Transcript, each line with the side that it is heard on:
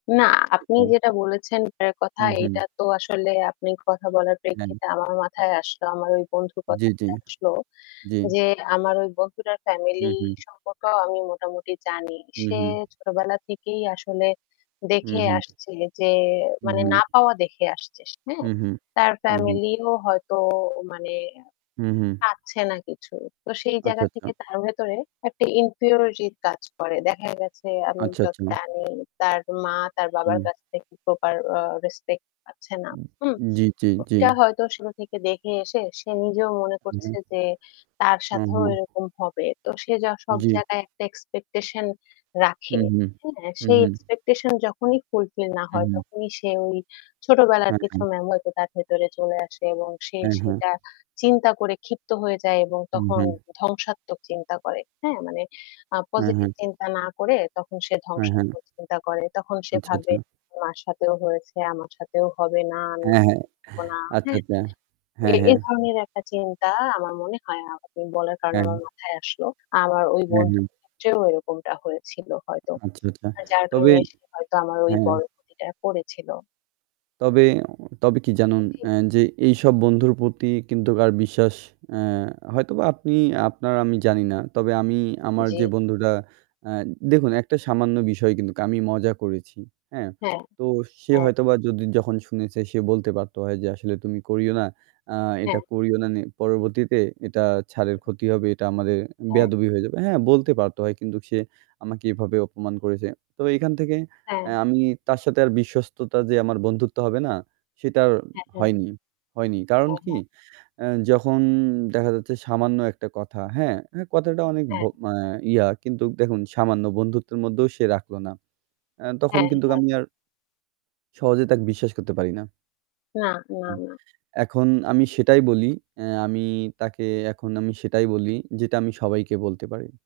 left: না আপনি
right: সেটাই।
left: যেটা বলেছেন এটার
right: হু,
left: কথাটা এইটা
right: হু।
left: তো আসলে আপনি কথা বলার
right: হুম।
left: প্রেক্ষিতে আমার মাথায় আসলো, আমার ওই বন্ধুর
right: জ্বী, জ্বী।
left: কথাটা আসলো।
right: জ্বী।
left: যে আমার ওই বন্ধুটার
right: হু,
left: ফ্যামিলি
right: হু।
left: সম্পর্কেও আমি মোটামুটি জানি।
right: হু,
left: সে
right: হু।
left: ছোটবেলা থেকেই আসলে
right: হু,
left: দেখে
right: হু।
left: আসছে যে
right: হু,
left: মানে না
right: হু।
left: পাওয়া দেখে আসছে সে হ্যাঁ?
right: হু, হু।
left: তার
right: হু, হু।
left: ফ্যামিলিও হয়তো মানে
right: হু, হু।
left: পাচ্ছে না কিছু। তো সেই
right: আচ্ছা,
left: জায়গা
right: আচ্ছা।
left: থেকে তার ভেতরে একটা ইনফিউরিটি কাজ করে। দেখা গেছে আমি
right: আচ্ছা,
left: যত
right: আচ্ছা।
left: জানি তার মা তার বাবার
right: হুম।
left: কাছ থেকে প্রপার আ রেসপেক্ট পাচ্ছে না।
right: উম
left: হুম?
right: জ্বী, জ্বী,
left: তো
right: জ্বী।
left: এটা হয়তো শুরু থেকে দেখে এসে সে নিজেও মনে
right: হু, হু।
left: করছে যে তার সাথেও
right: [unintelligible]
left: এরকম হবে। তো সে জা সব
right: জ্বি।
left: জায়গায় একটা এক্সপেকটেশন
right: হুম,
left: রাখে।
right: হুম।
left: হ্যাঁ
right: হুম,
left: সেই
right: হুম।
left: এক্সপেকটেশন যখনই ফুলফিল না
right: হু,
left: হয়
right: হু।
left: তখনই সে ওই ছোটবেলার
right: হ্যাঁ,
left: কিছু
right: হ্যাঁ।
left: মেমো হয়তো তার ভেতরে চলে আসে এবং সে
right: হ্যাঁ, হ্যাঁ।
left: সেটা চিন্তা করে ক্ষিপ্ত হয়ে যায় এবং
right: হু,
left: তখন
right: হ্যাঁ।
left: ধ্বংসাত্মক চিন্তা করে। হ্যাঁ মানে আ
right: হ্যাঁ,
left: পজিটিভ
right: হ্যাঁ।
left: চিন্তা না করে তখন সে
right: হ্যাঁ, হ্যাঁ।
left: ধ্বংসাত্মক চিন্তা করে। তখন সে
right: আচ্ছা
left: ভাবে,"
right: আচ্ছা।
left: মার সাথেও হয়েছে, আমার সাথেও হবে, না, আমি
right: হ্যাঁ, হ্যাঁ।
left: থাকব না।"
right: আচ্ছা,
left: হ্যাঁ।
right: আচ্ছা।
left: এ
right: হ্যাঁ,
left: এ
right: হ্যাঁ।
left: ধরনের একটা চিন্তা আমার মনে হয় আপনি বলার কারণে আমার
right: হ্যাঁ।
left: মাথায় আসলো। আমার ওই
right: হ্যাঁ, হ্যাঁ।
left: বন্ধুর ক্ষেত্রেও এরকমটা হয়েছিল হয়তো।
right: আচ্ছা, আচ্ছা।
left: আর যার
right: তবে
left: কারণে সে হয়তো আমার
right: হ্যাঁ।
left: বড় ক্ষতিটা করেছিল।
right: তবে তবে কি জানেন
left: জ্বী।
right: এ যে এইসব বন্ধুর প্রতি কিন্তু কার বিশ্বাস আ হয়তোবা আপনি আপনার আমি জানি না তবে আমি আমার
left: জ্বী।
right: যে বন্ধুটা আ দেখুন একটা সামান্য বিষয় কিন্তু আমি মজা করেছি হ্যাঁ?
left: হ্যাঁ,
right: তো সে
left: হ্যাঁ।
right: হয়তোবা যদি যখন শুনেছে সে বলতে পারতো হয় যে আসলে তুমি করিও না। আ এটা
left: হ্যাঁ।
right: করিও না নি পরবর্তীতে এটা ছাড়ের ক্ষতি হবে এটা আমাদের
left: হ্যাঁ।
right: বেয়াদবি হয়ে যাবে। হ্যাঁ বলতে পারতে হয় কিন্তু সে আমাকে এভাবে অপমান করেছে। তবে এখান থেকে এ
left: হ্যাঁ।
right: আমি তার সাথে আর বিশ্বস্ততা যে আমার বন্ধুত্ব হবে না সেটা আর
left: হ্যাঁ, হ্যাঁ।
right: হয়নি হয়নি। কারণ
left: হ্যাঁ,
right: কি
left: হ্যাঁ।
right: আ যখন দেখা যাচ্ছে সামান্য একটা কথা হ্যাঁ? হ্যাঁ কথাটা অনেক ভ
left: হ্যাঁ।
right: মানে ইয়া কিন্তু দেখুন সামান্য বন্ধুত্বের মধ্যেও সে রাখলো না। আ তখন
left: হ্যাঁ,
right: কিন্তু
left: হ্যাঁ।
right: আমি আর সহজে তাকে বিশ্বাস করতে পারি না।
left: না, না,
right: হুম।
left: না।
right: এখন আমি সেটাই বলি আ আমি তাকে এখন আমি সেটাই বলি যেটা আমি সবাইকে বলতে পারি।